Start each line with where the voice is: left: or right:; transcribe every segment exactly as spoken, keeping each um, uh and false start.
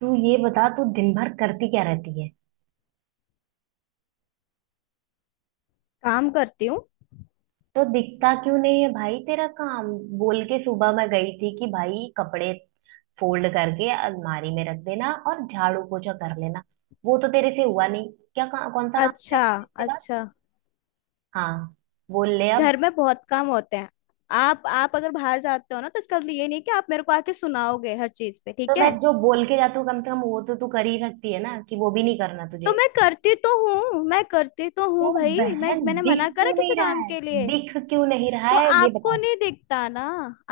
right: तू ये बता, तू दिन भर करती क्या रहती है?
left: काम करती हूँ।
right: तो दिखता क्यों नहीं है भाई तेरा काम? बोल के सुबह मैं गई थी कि भाई कपड़े फोल्ड करके अलमारी में रख देना और झाड़ू पोछा कर लेना। वो तो तेरे से हुआ नहीं। क्या का, कौन सा काम किया
left: अच्छा।
right: तूने इसके बाद?
left: अच्छा।
right: हाँ, बोल ले अब।
left: घर में बहुत काम होते हैं। आप आप अगर बाहर जाते हो ना, तो इसका मतलब ये नहीं कि आप मेरे को आके सुनाओगे हर चीज पे।
right: तो
left: ठीक
right: मैं
left: है?
right: जो बोल के जाती हूँ कम से कम वो तो तू कर ही सकती है ना? कि वो भी नहीं करना
left: तो
right: तुझे?
left: मैं करती तो हूँ मैं करती तो हूँ
right: तो
left: भाई। मैं
right: बहन
left: मैंने
right: दिख
left: मना करा
right: क्यों
left: किसी
right: नहीं रहा
left: काम
right: है?
left: के लिए?
right: दिख क्यों नहीं रहा
left: तो
right: है ये
left: आपको
right: बता दे।
left: नहीं दिखता ना।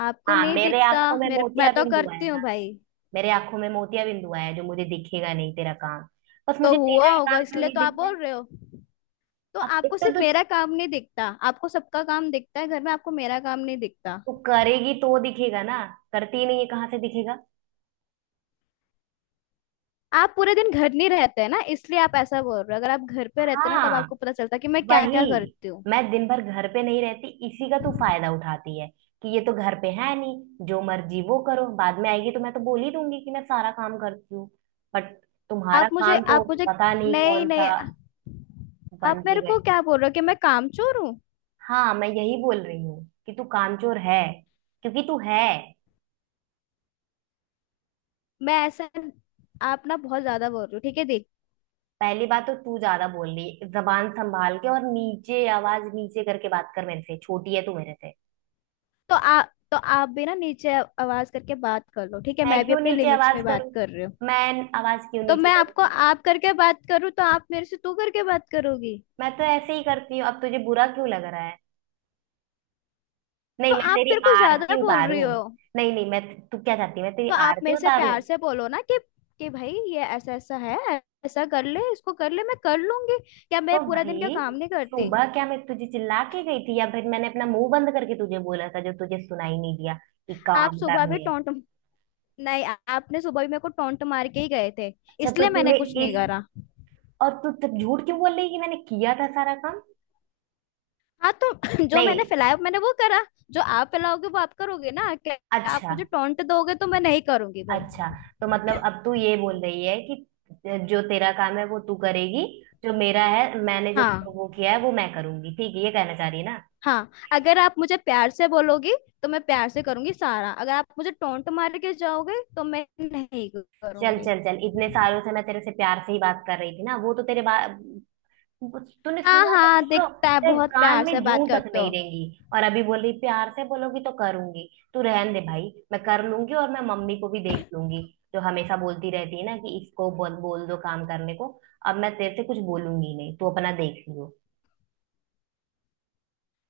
left: आपको
right: हाँ,
left: नहीं
right: मेरे
left: दिखता
right: आंखों में
left: मेरे,
right: मोतिया
left: मैं तो
right: बिंदु है
left: करती हूँ
right: ना।
left: भाई।
right: मेरे आंखों में मोतिया बिंदु आया है, जो मुझे दिखेगा नहीं तेरा काम। बस
left: तो
right: मुझे
left: हुआ
right: तेरा ही
left: होगा
right: काम क्यों
left: इसलिए
right: नहीं
left: तो आप
right: दिखता है?
left: बोल रहे हो। तो
right: अब एक
left: आपको
right: तो
left: सिर्फ
right: तू,
left: मेरा काम नहीं दिखता, आपको सबका काम दिखता है घर में, आपको मेरा काम नहीं दिखता।
right: तू करेगी तो दिखेगा ना। करती ही नहीं है कहाँ से दिखेगा।
left: आप पूरे दिन घर नहीं रहते हैं ना, इसलिए आप ऐसा बोल रहे हो। अगर आप घर पे रहते ना, तब
right: हाँ,
left: आपको पता चलता कि मैं क्या क्या
right: वही।
left: करती हूँ।
right: मैं दिन भर घर पे नहीं रहती, इसी का तू फायदा उठाती है कि ये तो घर पे है नहीं, जो मर्जी वो करो, बाद में आएगी तो मैं तो बोल ही दूंगी कि मैं सारा काम करती हूँ। बट तुम्हारा
left: आप मुझे
right: काम तो
left: आप मुझे
right: पता नहीं
left: नहीं
right: कौन
left: नहीं।
right: सा। बन
left: आप
right: के
left: मेरे को
right: बैठ।
left: क्या बोल रहे हो कि मैं कामचोर हूँ?
right: हाँ, मैं यही बोल रही हूँ कि तू कामचोर है, क्योंकि तू है।
left: मैं ऐसा आप ना बहुत ज्यादा बोल रहे हो। ठीक है? देख।
right: पहली बात तो तू ज्यादा बोल रही, जबान संभाल के, और नीचे आवाज नीचे करके बात कर। मेरे से छोटी है तू मेरे से।
left: तो आप तो आप भी ना नीचे आ- आवाज करके बात कर लो। ठीक है,
right: मैं
left: मैं भी
right: क्यों
left: अपने
right: नीचे
left: लिमिट्स
right: आवाज
left: में बात
right: करूं?
left: कर रही हूँ।
right: मैं आवाज क्यों
left: तो
right: नीचे
left: मैं आपको
right: करूंगी?
left: आप करके बात करूँ, तो आप मेरे से तू करके बात करोगी?
right: मैं तो ऐसे ही करती हूँ, अब तुझे बुरा क्यों लग रहा है? नहीं,
left: तो
right: मैं
left: आप
right: तेरी
left: मेरे को ज्यादा
right: आरती
left: बोल रही
right: उतारूं?
left: हो।
right: नहीं नहीं मैं तू क्या चाहती है, मैं तेरी
left: तो आप
right: आरती
left: मेरे से
right: उतारूं?
left: प्यार से बोलो ना, कि कि भाई ये ऐसा ऐसा है, ऐसा कर ले, इसको कर ले, मैं कर लूंगी। क्या
right: तो
left: मैं पूरा
right: भाई
left: दिन क्या काम नहीं करती?
right: सुबह क्या मैं तुझे चिल्ला के गई थी या फिर मैंने अपना मुंह बंद करके तुझे बोला था जो तुझे सुनाई नहीं दिया कि
left: आप
right: काम
left: सुबह भी
right: करने हैं?
left: टोंट, नहीं, आ- आपने सुबह भी मेरे को टोंट मार के ही गए थे,
right: अच्छा, तो
left: इसलिए मैंने
right: तूने
left: कुछ नहीं
right: इस
left: करा।
right: और तू तब झूठ क्यों बोल रही है कि मैंने किया था सारा काम?
left: हाँ, तो जो
right: नहीं।
left: मैंने फैलाया मैंने वो करा, जो आप फैलाओगे वो आप करोगे ना क्या? आप
right: अच्छा।
left: मुझे टोंट दोगे तो मैं नहीं करूंगी भाई।
right: अच्छा, तो मतलब अब तू ये बोल रही है कि जो तेरा काम है वो तू करेगी, जो मेरा है मैंने जो
left: हाँ
right: वो किया है वो मैं करूंगी, ठीक है? ये कहना चाह रही है ना?
left: हाँ, अगर आप मुझे प्यार से बोलोगी तो मैं प्यार से करूंगी सारा। अगर आप मुझे टोंट मार के जाओगे तो मैं नहीं
right: चल
left: करूंगी।
right: चल चल इतने सालों से मैं तेरे से प्यार से ही बात कर रही थी ना, वो तो तेरे बात तूने
left: हाँ
right: सुना तो
left: हाँ,
right: छोड़ो,
left: दिखता है,
right: तेरे
left: बहुत
right: कान
left: प्यार से
right: में जू
left: बात
right: तक
left: करते हो।
right: नहीं रहेंगी। और अभी बोली प्यार से बोलोगी तो करूंगी। तू रहन दे भाई, मैं कर लूंगी। और मैं मम्मी को भी देख लूंगी, जो हमेशा बोलती रहती है ना कि इसको बोल बोल दो काम करने को। अब मैं तेरे से कुछ बोलूंगी नहीं, तू अपना देख लियो।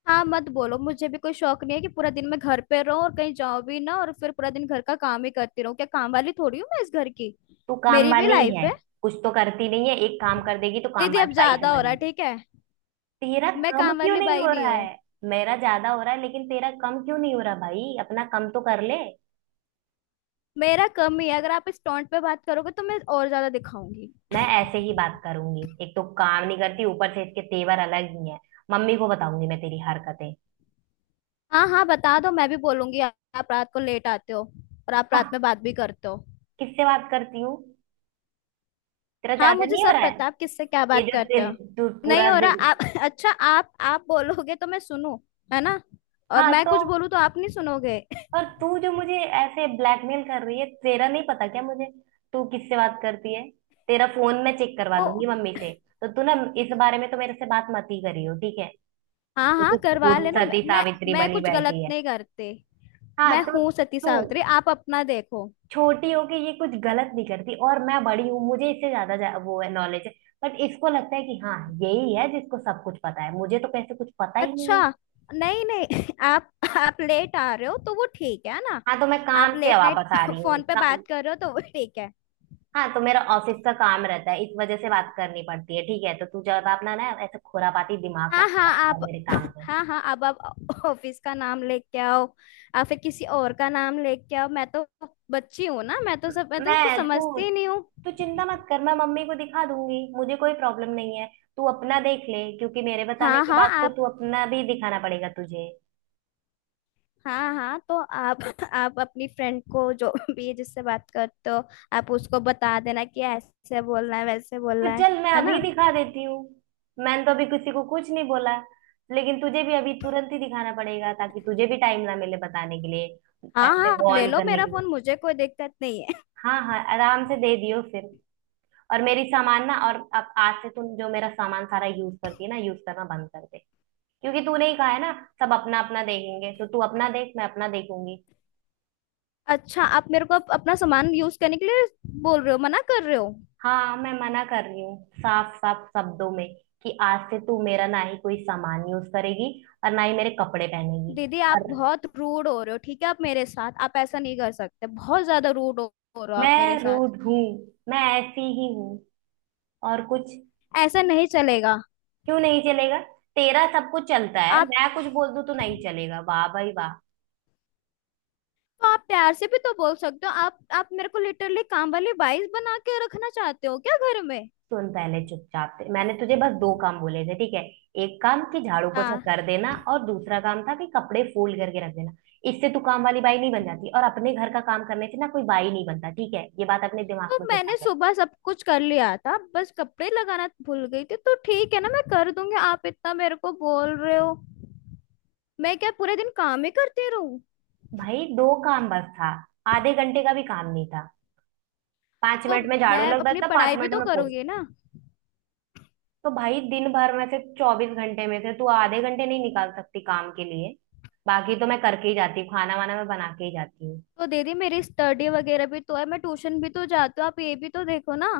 left: हाँ, मत बोलो, मुझे भी कोई शौक नहीं है कि पूरा दिन मैं घर पे रहूं और कहीं जाऊं भी ना और फिर पूरा दिन घर का काम ही करती रहूं। क्या काम वाली थोड़ी हूँ मैं इस घर की?
right: तू काम
left: मेरी भी
right: वाली ही
left: लाइफ
right: है।
left: है।
right: कुछ तो करती नहीं है, एक काम कर देगी तो काम
left: दीदी, अब
right: वाली बाई
left: ज्यादा हो
right: समझ
left: रहा है।
right: लेगी।
left: ठीक है?
right: तेरा
left: मैं
right: कम
left: काम
right: क्यों
left: वाली
right: नहीं हो
left: बाई नहीं
right: रहा
left: हूँ।
right: है? मेरा ज्यादा हो रहा है लेकिन तेरा कम क्यों नहीं हो रहा भाई? अपना कम तो कर ले।
left: मेरा कम ही है, अगर आप इस टोंट पे बात करोगे तो मैं और ज्यादा दिखाऊंगी।
right: मैं ऐसे ही बात करूंगी, एक तो काम नहीं करती ऊपर से इसके तेवर अलग ही हैं। मम्मी को बताऊंगी मैं तेरी हरकतें।
left: हाँ हाँ, बता दो, मैं भी बोलूंगी। आप रात को लेट आते हो और आप रात
right: हाँ,
left: में बात भी करते हो।
right: किससे बात करती हूँ? तेरा
left: हाँ,
right: ज्यादा
left: मुझे
right: नहीं हो
left: सब
right: रहा है?
left: पता, आप किससे क्या
right: ये
left: बात
right: जो
left: करते
right: ते-
left: हो।
right: तू
left: नहीं
right: पूरा
left: हो रहा
right: दिन,
left: आप अच्छा, आप आप बोलोगे तो मैं सुनूं, है ना? और
right: हाँ
left: मैं
right: तो,
left: कुछ बोलूं तो आप नहीं सुनोगे।
right: और तू जो मुझे ऐसे ब्लैकमेल कर रही है, तेरा नहीं पता क्या मुझे? तू किससे बात करती है? तेरा फोन मैं चेक करवा
left: ओ।
right: दूंगी मम्मी से। तो तू ना, इस बारे में तो मेरे से बात मत ही करियो, ठीक है?
left: हाँ
right: तो तू
left: हाँ, करवा
right: खुद
left: लेना। मैं
right: सती
left: मैं
right: सावित्री
left: मैं
right: बनी
left: कुछ गलत
right: बैठी है?
left: नहीं करते।
right: हाँ,
left: मैं
right: तो
left: हूँ सती
right: तू,
left: सावित्री, आप अपना देखो।
right: छोटी हो के ये कुछ गलत नहीं करती, और मैं बड़ी हूँ, मुझे इससे ज्यादा जा- वो है नॉलेज है। बट इसको लगता है कि हाँ, यही है जिसको सब कुछ पता है, मुझे तो कैसे कुछ पता ही नहीं
left: अच्छा।
right: है।
left: नहीं नहीं आप आप लेट आ रहे हो तो वो ठीक है ना?
right: हाँ, तो मैं
left: आप
right: काम से
left: लेट नाइट
right: वापस आ रही हूँ
left: फोन पे
right: का-
left: बात कर रहे हो तो वो ठीक है?
right: हाँ, तो मेरा ऑफिस का काम रहता है, इस वजह से बात करनी पड़ती है, ठीक है? तो तू ज्यादा अपना ना ऐसे खुरापाती दिमाग मत
left: हाँ हाँ
right: लगाया
left: आप।
right: कर मेरे काम पे।
left: हाँ हाँ, अब आप ऑफिस का नाम लेके आओ, या फिर किसी और का नाम लेके आओ। मैं तो बच्ची हूँ ना, मैं तो सब मैं तो कुछ
right: मैं तू
left: समझती ही नहीं हूँ।
right: तू चिंता मत कर, मैं मम्मी को दिखा दूंगी, मुझे कोई प्रॉब्लम नहीं है। तू अपना देख ले, क्योंकि मेरे बताने
left: हाँ
right: के
left: हाँ
right: बाद तो
left: आप।
right: तू अपना भी दिखाना पड़ेगा तुझे।
left: हाँ हाँ, तो आप आप अपनी फ्रेंड को, जो भी है जिससे बात करते हो, आप उसको बता देना कि ऐसे बोलना है वैसे
right: तो
left: बोलना है।
right: चल, मैं
left: है ना?
right: अभी दिखा देती हूँ। मैंने तो अभी किसी को कुछ नहीं बोला, लेकिन तुझे भी अभी तुरंत ही दिखाना पड़ेगा ताकि तुझे भी टाइम ना मिले बताने के लिए।
left: हाँ हाँ,
right: ऐसे
left: आप
right: वो
left: ले
right: ऑन
left: लो
right: करने
left: मेरा
right: के लिए।
left: फोन, मुझे कोई दिक्कत नहीं है।
right: हाँ हाँ, आराम से दे दियो फिर। और मेरी सामान ना, और अब आज से तुम जो मेरा सामान सारा यूज करती है ना, यूज करना बंद कर दे। क्योंकि तूने ही कहा है ना, सब अपना अपना देखेंगे, तो तू अपना देख, मैं अपना देखूंगी।
left: अच्छा, आप मेरे को अप- अपना सामान यूज करने के लिए बोल रहे हो, मना कर रहे हो?
right: हाँ, मैं मना कर रही हूँ साफ साफ शब्दों में, कि आज से तू मेरा ना ही कोई सामान यूज करेगी और ना ही मेरे कपड़े पहनेगी।
left: दीदी, आप
right: और
left: बहुत रूड हो रहे हो। ठीक है? आप मेरे साथ, आप ऐसा नहीं कर सकते। बहुत ज्यादा रूड हो, हो रहे हो आप मेरे
right: मैं
left: साथ।
right: रूड हूँ, मैं ऐसी ही हूँ, और कुछ?
left: ऐसा नहीं चलेगा।
right: क्यों नहीं चलेगा? तेरा सब कुछ चलता है,
left: आप,
right: मैं कुछ बोल दूँ तो नहीं चलेगा? वाह भाई वाह।
left: तो आप प्यार से भी तो बोल सकते हो। आप आप मेरे को लिटरली काम वाली बाइस बना के रखना चाहते हो क्या घर में?
right: सुन, पहले चुपचाप से मैंने तुझे बस दो काम बोले थे, ठीक है? एक काम कि झाड़ू पोछा
left: हाँ,
right: कर देना और दूसरा काम था कि कपड़े फोल्ड करके रख देना। इससे तू काम वाली बाई नहीं बन जाती, और अपने घर का काम करने से ना कोई बाई नहीं बनता, ठीक है? ये बात अपने
left: तो
right: दिमाग में घुसा
left: मैंने
right: ले।
left: सुबह सब कुछ कर लिया था, बस कपड़े लगाना भूल गई थी। तो ठीक है ना, मैं कर दूंगी। आप इतना मेरे को बोल रहे हो। मैं क्या पूरे दिन काम ही करती रहूं?
right: भाई दो काम बस था, आधे घंटे का भी काम नहीं था। पांच
left: तो
right: मिनट में
left: मैं
right: झाड़ू लग
left: अपनी
right: जाता, पांच
left: पढ़ाई भी
right: मिनट
left: तो
right: में
left: करूंगी
right: पोछा।
left: ना।
right: तो भाई दिन भर में से, चौबीस घंटे में से, तू आधे घंटे नहीं निकाल सकती काम के लिए? बाकी तो मैं करके ही जाती हूँ, खाना वाना मैं बना के ही जाती हूँ।
left: तो दीदी, मेरी स्टडी वगैरह भी तो है, मैं ट्यूशन भी तो जाती हूँ, आप ये भी तो देखो ना।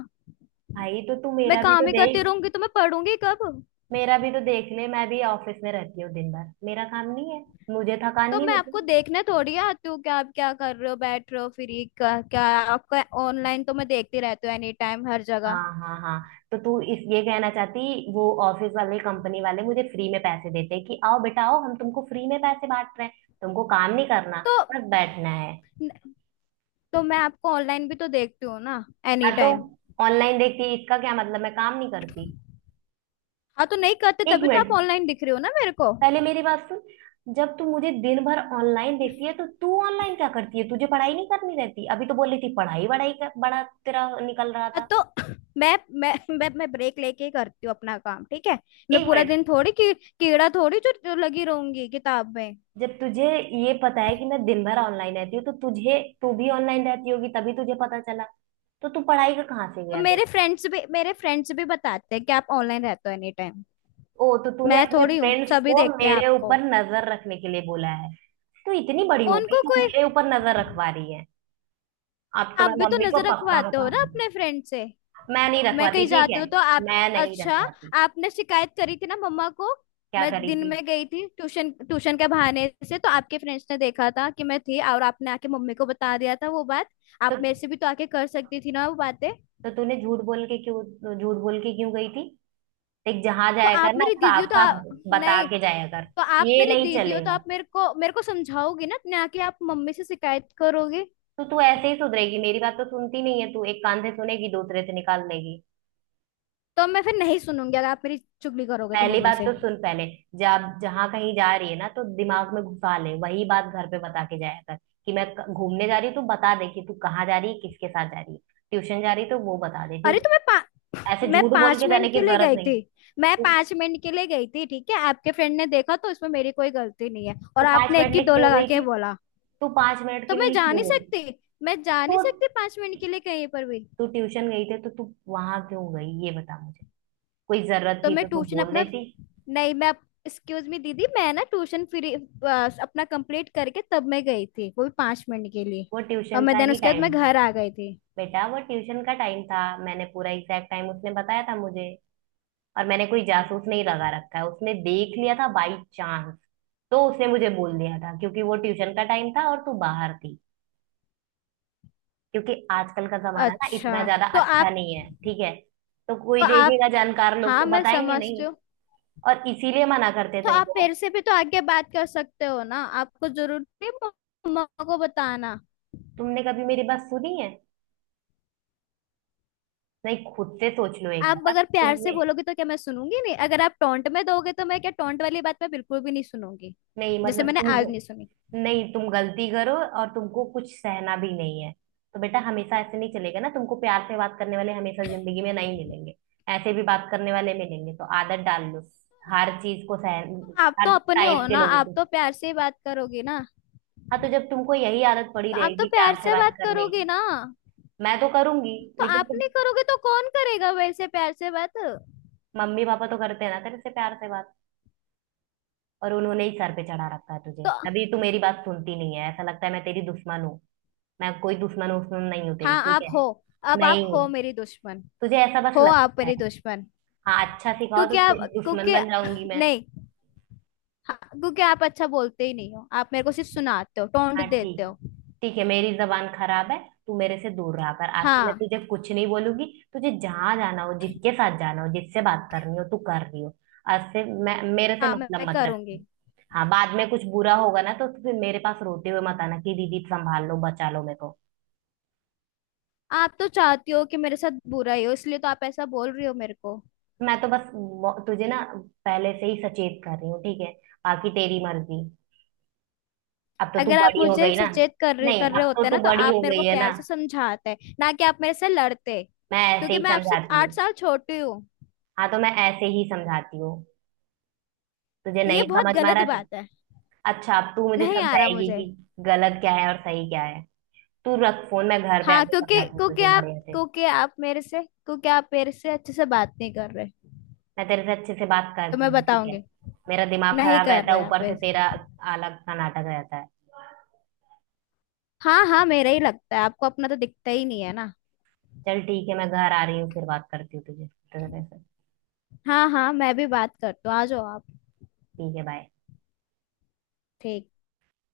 right: भाई तो तू
left: मैं
right: मेरा भी तो
left: काम ही करती
right: देख,
left: रहूंगी तो मैं पढ़ूंगी कब?
right: मेरा भी तो देख ले, मैं भी ऑफिस में रहती हूँ दिन भर, मेरा काम नहीं है? मुझे थकान
left: तो
right: नहीं
left: मैं
right: होती?
left: आपको देखने थोड़ी आती हूँ कि आप क्या कर रहे हो, बैठ रहे हो फ्री, क्या क्या। आपका ऑनलाइन तो मैं देखती रहती हूँ एनी टाइम हर जगह।
right: हाँ हाँ हाँ, तो तू इस ये कहना चाहती, वो ऑफिस वाले कंपनी वाले मुझे फ्री में पैसे देते कि आओ बेटा आओ, हम तुमको फ्री में पैसे बांट रहे हैं, तुमको काम नहीं करना,
left: तो
right: बस बैठना है।
left: तो मैं आपको ऑनलाइन भी तो देखती हूँ ना
right: हाँ
left: एनी
right: तो,
left: टाइम।
right: ऑनलाइन देखती, इसका क्या मतलब मैं काम नहीं करती?
left: हाँ, तो नहीं करते
right: एक
left: तभी तो आप
right: मिनट
left: ऑनलाइन दिख रहे हो ना मेरे को।
right: पहले मेरी बात सुन। जब तू मुझे दिन भर ऑनलाइन देखती है तो तू ऑनलाइन क्या करती है? तुझे पढ़ाई नहीं करनी रहती? अभी तो बोल रही थी पढ़ाई बड़ाई का बड़ा तेरा निकल रहा
left: हाँ
right: था।
left: तो मैं मैं मैं मैं ब्रेक लेके ही करती हूँ अपना काम। ठीक है? मैं
right: एक
left: पूरा
right: मिनट
left: दिन थोड़ी की, कीड़ा थोड़ी जो जो लगी रहूंगी किताब में।
right: जब तुझे ये पता है कि मैं दिन भर ऑनलाइन रहती हूँ, तो तुझे तू भी ऑनलाइन रहती होगी तभी तुझे पता चला। तो तू पढ़ाई का कहाँ से
left: तो
right: गया
left: मेरे
right: तेरा?
left: फ्रेंड्स भी मेरे फ्रेंड्स भी बताते हैं कि आप ऑनलाइन रहते हो एनी टाइम।
right: ओ, तो तूने
left: मैं
right: अपने
left: थोड़ी हूँ,
right: फ्रेंड्स
left: सभी
right: को
left: देखते हैं
right: मेरे
left: आपको।
right: ऊपर नजर रखने के लिए बोला है? तू इतनी बड़ी हो गई,
left: उनको
right: तू
left: कोई,
right: मेरे ऊपर नजर रखवा रही है? अब तो
left: आप
right: मैं
left: भी तो
right: मम्मी को
left: नजर
right: पक्का
left: रखवाते हो
right: बता
left: ना
right: दूंगी।
left: अपने फ्रेंड से।
right: मैं नहीं
left: मैं
right: रखवाती,
left: कहीं
right: ठीक
left: जाती
right: है।
left: हूँ तो आप,
right: मैं नहीं
left: अच्छा,
right: रखवाती।
left: आपने शिकायत करी थी ना मम्मा को?
right: क्या
left: मैं
right: करी
left: दिन
right: थी?
left: में गई थी ट्यूशन, ट्यूशन के बहाने से, तो आपके फ्रेंड्स ने देखा था कि मैं थी, और आपने आके मम्मी को बता दिया था वो बात।
right: तो
left: आप
right: तो
left: मेरे से भी तो आके कर सकती थी ना वो बातें।
right: तूने झूठ बोल के क्यों, झूठ बोल के क्यों गई थी? देख, जहां
left: तो
right: जाया कर
left: आप
right: ना,
left: मेरी दीदी हो
right: साफ
left: तो
right: साफ
left: आ,
right: बता
left: नहीं,
right: के जाया कर।
left: तो आप
right: ये
left: मेरी
right: नहीं
left: दीदी हो तो
right: चलेगा।
left: आप मेरे को मेरे को समझाओगी ना, ना कि आप मम्मी से शिकायत करोगे।
right: तो तू ऐसे ही सुधरेगी, मेरी बात तो सुनती नहीं है तू, एक कान से सुनेगी दूसरे से निकाल देगी।
left: तो मैं फिर नहीं सुनूंगी अगर आप मेरी चुगली करोगे तो
right: पहली
left: मम्मा
right: बात
left: से।
right: तो सुन पहले, जब जहां कहीं जा रही है ना, तो दिमाग में घुसा ले वही बात, घर पे बता के जाया कर कि मैं क- घूमने जा रही हूँ। तू बता दे कि तू कहाँ जा रही है, किसके साथ जा रही है, ट्यूशन जा रही है, तो वो बता दे,
left: अरे,
right: ठीक
left: तो मैं पा,
right: है? ऐसे
left: मैं
right: झूठ बोल
left: पांच
right: के
left: मिनट
right: जाने की
left: के लिए
right: जरूरत
left: गई थी।
right: नहीं।
left: मैं
right: तू
left: पांच मिनट के लिए गई थी, ठीक है? आपके फ्रेंड ने देखा तो इसमें मेरी कोई गलती नहीं है,
right: तू
left: और
right: पांच
left: आपने
right: मिनट
left: एक की
right: लिए
left: दो
right: क्यों
left: लगा
right: गई
left: के
right: थी?
left: बोला।
right: तू पांच मिनट
left: तो
right: के
left: मैं
right: लिए
left: जा
right: क्यों
left: नहीं
right: गई?
left: सकती? मैं जा नहीं
right: तो
left: सकती पांच मिनट के लिए कहीं पर भी?
right: तू ट्यूशन गई थी, तो तू वहां क्यों गई ये बता मुझे। कोई जरूरत
left: तो
right: थी
left: मैं
right: तो तू
left: ट्यूशन
right: बोल
left: अपना
right: देती।
left: नहीं, मैं, एक्सक्यूज मी दीदी, मैं ना ट्यूशन फ्री अपना कंप्लीट करके तब मैं गई थी, वो भी पांच मिनट के लिए।
right: वो
left: और
right: ट्यूशन का
left: मैं देन
right: ही
left: उसके बाद मैं
right: टाइम था।
left: घर आ गई थी।
right: बेटा वो ट्यूशन का टाइम था, मैंने पूरा एग्जैक्ट टाइम, उसने बताया था मुझे। और मैंने कोई जासूस नहीं लगा रखा है, उसने देख लिया था बाई चांस, तो उसने मुझे बोल दिया था, क्योंकि वो ट्यूशन का टाइम था और तू बाहर थी। क्योंकि आजकल का जमाना ना इतना
left: अच्छा,
right: ज्यादा
left: तो
right: अच्छा
left: आप
right: नहीं है, ठीक है? तो कोई
left: तो आप
right: देखेगा, जानकार लोग तो
left: हाँ, मैं
right: बताएंगे
left: समझती
right: नहीं?
left: हूँ।
right: और इसीलिए मना करते हैं
left: तो आप
right: तुमको।
left: मेरे से भी तो आगे बात कर सकते हो ना, आपको जरूरत नहीं मम्मा को बताना।
right: तुमने कभी मेरी बात सुनी है? नहीं, खुद से सोच लो एक
left: आप
right: बार।
left: अगर प्यार से
right: तुमने
left: बोलोगे तो क्या मैं सुनूंगी नहीं? अगर आप टोंट में दोगे तो मैं क्या, टोंट वाली बात मैं बिल्कुल भी नहीं सुनूंगी।
right: नहीं
left: जैसे
right: मतलब
left: मैंने आज नहीं
right: तुम
left: सुनी।
right: नहीं तुम गलती करो और तुमको कुछ सहना भी नहीं है? तो बेटा हमेशा ऐसे नहीं चलेगा ना, तुमको प्यार से बात करने वाले हमेशा जिंदगी में नहीं मिलेंगे। ऐसे भी बात करने वाले मिलेंगे, तो आदत डाल लो, हर चीज को सह,
left: तो आप
right: हर
left: तो अपने हो
right: टाइप के
left: ना,
right: लोगों
left: आप
right: को।
left: तो प्यार से ही बात करोगे ना?
right: हाँ, तो जब तुमको यही आदत पड़ी
left: तो आप तो
right: रहेगी प्यार
left: प्यार
right: से
left: से
right: बात
left: बात
right: करने
left: करोगे
right: की,
left: ना?
right: मैं तो करूंगी,
left: तो
right: लेकिन
left: आप
right: तुम,
left: नहीं करोगे तो कौन करेगा वैसे प्यार से बात?
right: मम्मी पापा तो करते हैं ना तेरे से प्यार से बात, और उन्होंने ही सर पे चढ़ा रखा है तुझे।
left: तो,
right: अभी तू मेरी बात सुनती नहीं है, ऐसा लगता है मैं तेरी दुश्मन हूँ। मैं कोई दुश्मन उश्मन नहीं हूँ तेरी,
left: हाँ
right: ठीक
left: आप
right: है?
left: हो। अब आप
right: नहीं
left: हो
right: हूँ,
left: मेरी दुश्मन।
right: तुझे ऐसा
left: हो,
right: बस
left: आप
right: लगता है।
left: मेरी दुश्मन।
right: हाँ अच्छा, सिखाओ, तो
left: क्योंकि आप
right: तेरी दुश्मन
left: क्योंकि
right: बन जाऊंगी मैं।
left: नहीं। हाँ, क्योंकि आप अच्छा बोलते ही नहीं हो, आप मेरे को सिर्फ सुनाते हो, टोंट
right: हाँ
left: देते
right: ठीक,
left: हो।
right: ठीक है, मेरी जबान खराब है, तू मेरे से दूर रहा कर, आज से मैं
left: हाँ
right: तुझे कुछ नहीं बोलूंगी। तुझे जहां जाना हो, जिसके साथ जाना हो, जिससे बात करनी हो तू कर रही हो। आज से मैं, मेरे से
left: हाँ, मैं, मैं
right: मतलब मत
left: करूंगी।
right: रखी। हाँ, बाद में कुछ बुरा होगा ना, तो फिर मेरे पास रोते हुए मत आना कि दीदी संभाल लो, बचा लो मेरे को।
left: आप तो चाहती हो कि मेरे साथ बुरा ही हो, इसलिए तो आप ऐसा बोल रही हो मेरे को।
right: मैं तो बस वो- तुझे ना, पहले से ही सचेत कर रही हूँ, ठीक है? बाकी तेरी मर्जी, अब तो तू
left: अगर आप
right: बड़ी हो
left: मुझे
right: गई ना।
left: सचेत कर
right: नहीं,
left: कर रहे
right: अब तो
left: होते
right: तू
left: ना, तो
right: बड़ी
left: आप
right: हो
left: मेरे
right: गई
left: को
right: है ना,
left: प्यार से समझाते ना, कि आप मेरे से लड़ते,
right: मैं ऐसे
left: क्योंकि
right: ही
left: मैं आपसे
right: समझाती हूँ।
left: आठ साल छोटी हूँ।
right: हाँ, तो मैं ऐसे ही समझाती हूँ, तुझे
left: ये
right: नहीं
left: बहुत
right: समझ में आ
left: गलत
right: रहा तो?
left: बात है।
right: अच्छा, अब तू मुझे
left: नहीं आ रहा
right: समझाएगी
left: मुझे।
right: कि गलत क्या है और सही क्या है? तू रख फोन, मैं घर पे
left: हाँ,
right: आके
left: क्योंकि
right: समझाती हूँ
left: क्योंकि
right: तुझे
left: आप
right: बढ़िया से।
left: क्योंकि आप मेरे से क्योंकि आप मेरे से अच्छे से बात नहीं कर रहे।
right: मैं तेरे से अच्छे से बात
left: तो
right: करती
left: मैं
right: हूँ, ठीक है?
left: बताऊंगी।
right: मेरा दिमाग
left: नहीं
right: खराब
left: कर
right: रहता है,
left: रहे आप
right: ऊपर से तेरा
left: ऐसे।
right: अलग सा नाटक रहता है।
left: हाँ हाँ, मेरा ही लगता है आपको, अपना तो दिखता ही नहीं है ना।
right: चल ठीक है, मैं घर आ रही हूँ, फिर बात करती हूँ तुझे तेरे से।
left: हाँ हाँ, मैं भी बात करती हूँ, आ जाओ आप।
right: ठीक है, बाय।
left: ठीक